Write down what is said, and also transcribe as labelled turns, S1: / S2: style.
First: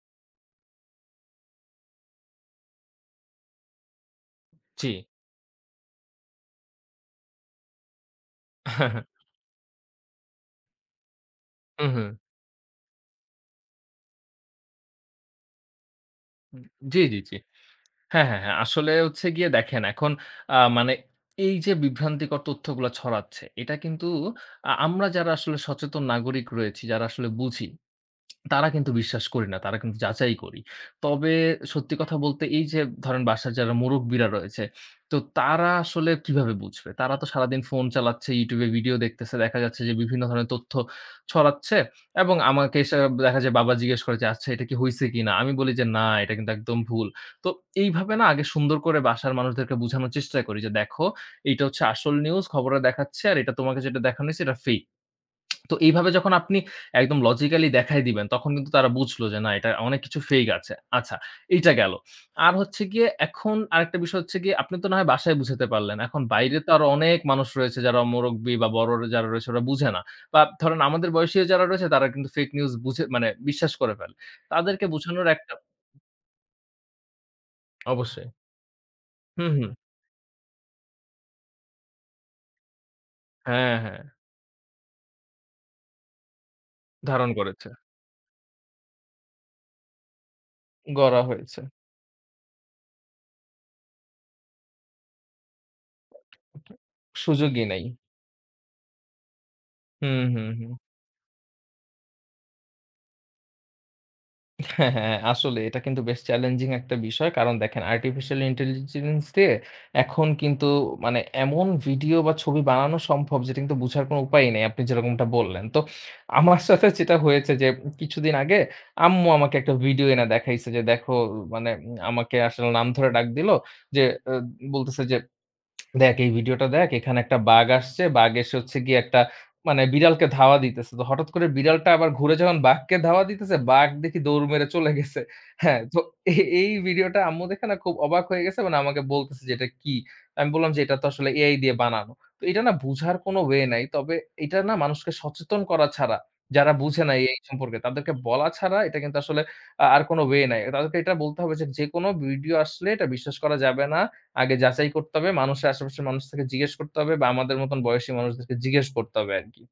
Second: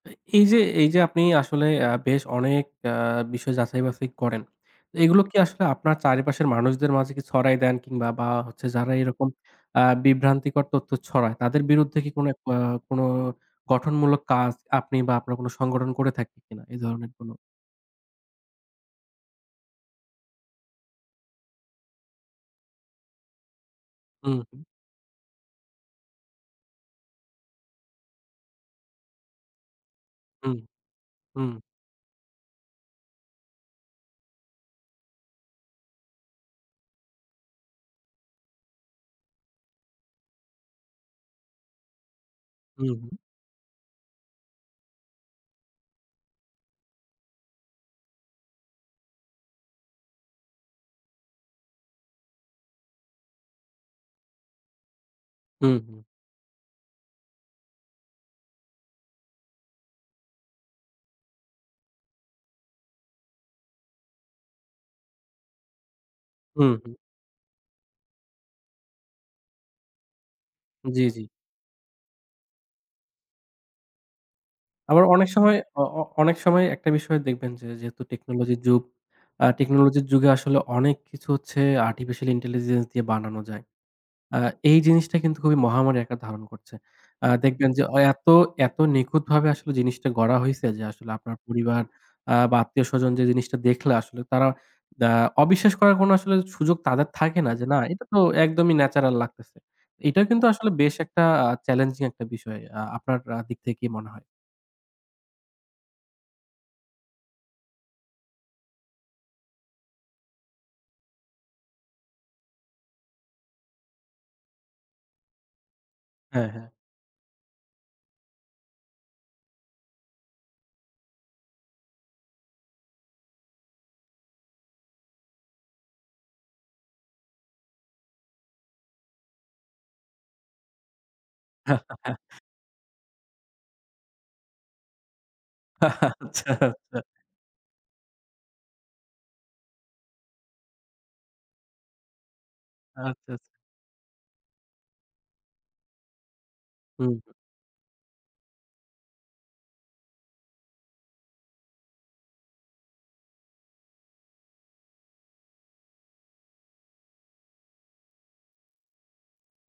S1: এই এই যে এই যে আপনি আসলে আ বেশ অনেক অ্যা বিষয় যাচাই বাছাই করেন।
S2: জি।
S1: এগুলো কি আসলে আপনার চারিপাশের মানুষদের মাঝে কি ছড়াই দেন কিংবা বা হচ্ছে যারা এরকম আ বিভ্রান্তিকর তথ্য ছড়ায় তাদের
S2: হু,
S1: বিরুদ্ধে কি
S2: হু।
S1: কোনো আ কোনো, গঠনমূলক কাজ আপনি বা আপনার কোন সংগঠন করে থাকে কিনা
S2: উম
S1: এই
S2: জ্বি,
S1: ধরনের
S2: জ্বি,
S1: কোন?
S2: জ্বি। হ্যাঁ, হ্যাঁ, হ্যাঁ আসলে হচ্ছে গিয়ে দেখেন এখন, আ মানে এই যে বিভ্রান্তিকর তথ্যগুলো ছড়াচ্ছে এটা কিন্তু
S1: হুম, হু।
S2: আ আমরা যারা আসলে সচেতন নাগরিক রয়েছি, যারা আসলে বুঝি। তারা কিন্তু বিশ্বাস করি না। তারা কিন্তু যাচাই
S1: হুম,
S2: করি। তবে
S1: হুম।
S2: সত্যি কথা বলতে এই যে, ধরেন বাসায় যারা মুরব্বীরা রয়েছে, তো তারা আসলে কিভাবে বুঝবে? তারা তো সারাদিন ফোন চালাচ্ছে, YouTube এ ভিডিও দেখতেছে। দেখা যাচ্ছে যে বিভিন্ন ধরনের তথ্য ছড়াচ্ছে। এবং আমাকে
S1: হুম,
S2: এসে
S1: হু।
S2: এ্যাব দেখা যায় বাবা জিজ্ঞেস করে যে, "আচ্ছা, এটা কি হইছে কিনা?" আমি বলি যে, "না, এটা কিন্তু একদম ভুল।" তো এইভাবে না আগে সুন্দর করে বাসার মানুষদেরকে বুঝানোর চেষ্টা করি যে, "দেখো এটা হচ্ছে আসল নিউজ খবরে দেখাচ্ছে। আর এটা তোমাকে যেটা দেখানো হয়েছে এটা fake." তো
S1: হুম, হু।
S2: এইভাবে যখন আপনি একদম logically দেখায় দিবেন তখন কিন্তু তারা বুঝল যে না এটা অনেক কিছু fake আছে। আচ্ছা, এইটা গেলো। আর হচ্ছে গিয়ে এখন আরেকটা বিষয় হচ্ছে গিয়ে আপনি তো না হয় বাসায় বুঝাতে পারলেন। এখন বাইরে তো
S1: হুম,
S2: আরো
S1: হু।
S2: অনেক মানুষ রয়েছে যারা মুরব্বী বা বড় যারা রয়েছে ওরা বুঝে না। বা ধরেন
S1: জি,
S2: আমাদের
S1: জি।
S2: বয়সী যারা রয়েছে তারা কিন্তু fake নিউজ বুঝে মানে বিশ্বাস করে ফেলে। তাদেরকে
S1: আবার
S2: বুঝানোর
S1: অনেক
S2: একটা
S1: সময় অ অ অনেক সময় একটা বিষয় দেখবেন যে যেহেতু
S2: অবশ্যই।
S1: টেকনোলজির যুগ। আ
S2: হুম, হুম।
S1: টেকনোলজির যুগে আসলে অনেক কিছু হচ্ছে আর্টিফিশিয়াল ইন্টেলিজেন্স দিয়ে বানানো যায়।
S2: হ্যাঁ, হ্যাঁ।
S1: আ এই জিনিসটা কিন্তু খুবই মহামারী আকার ধারণ করছে। আ
S2: ধারণ করেছে।
S1: দেখবেন যে এত, এত নিখুঁতভাবে আসলে জিনিসটা গড়া হইছে যে আসলে
S2: গড়া
S1: আপনার
S2: হয়েছে।
S1: পরিবার আ বা আত্মীয়স্বজন যে জিনিসটা দেখলে আসলে তারা আ অবিশ্বাস করার কোন
S2: উ
S1: আসলে সুযোগ
S2: হুম।
S1: তাদের থাকে না।
S2: সুযোগই
S1: যে না
S2: নাই।
S1: এটা তো একদমই ন্যাচারাল লাগতেছে। এটা
S2: হুম,
S1: কিন্তু
S2: হুম,
S1: আসলে
S2: হুম।
S1: বেশ একটা আ চ্যালেঞ্জিং একটা বিষয় আ আপনার আ দিক থেকে কি মনে হয়?
S2: হ্যাঁ, হ্যাঁ। আসলে এটা কিন্তু বেশ চ্যালেঞ্জিং একটা বিষয়। কারণ দেখেন আর্টিফিশিয়াল ইন্টেলিজেন্স দিয়ে, এখন কিন্তু মানে এমন ভিডিও বা ছবি বানানো সম্ভব যেটা কিন্তু বুঝার কোন উপায়ই নেই। আপনি যেরকমটা বললেন। তো
S1: হ্যাঁ,
S2: আমার
S1: হ্যাঁ।
S2: সাথে যেটা হয়েছে যে, কিছুদিন আগে আম্মু আমাকে একটা ভিডিও এনে দেখাইছে যে দেখো, মানে আমাকে আসলে নাম ধরে ডাক দিলো, যে এ্যাব বলতেছে যে, "দেখ এই ভিডিওটা দেখ এখানে একটা বাঘ আসছে।" বাঘ এসে হচ্ছে গিয়ে একটা মানে বিড়ালকে ধাওয়া দিতেছে। তো হঠাৎ করে বিড়ালটা আবার ঘুরে যখন বাঘকে ধাওয়া দিতেছে বাঘ দেখি দৌড় মেরে চলে গেছে। হ্যাঁ তো এই,
S1: আচ্ছা,
S2: এই
S1: আচ্ছা।
S2: ভিডিওটা আম্মু দেখে না খুব অবাক হয়ে গেছে মানে আমাকে বলতেছে যে, "এটা কী?" আমি বললাম যে, "এটা তো আসলে AI দিয়ে বানানো।" তো এটা না
S1: আচ্ছা,
S2: বুঝার
S1: আচ্ছা।
S2: কোন ওয়ে নাই। তবে এটা না মানুষকে সচেতন করা ছাড়া, যারা বুঝে
S1: হুম,
S2: না
S1: হু।
S2: AI সম্পর্কে তাদেরকে বলা ছাড়া এটা কিন্তু আসলে আ আর কোন ওয়ে নাই। তাদেরকে এটা বলতে হবে যে যেকোনো ভিডিও আসলে এটা বিশ্বাস করা যাবে না। আগে যাচাই করতে হবে, মানুষের আশেপাশের মানুষকে জিজ্ঞেস করতে হবে বা আমাদের মত বয়সী মানুষদেরকে জিজ্ঞেস করতে হবে আরকি।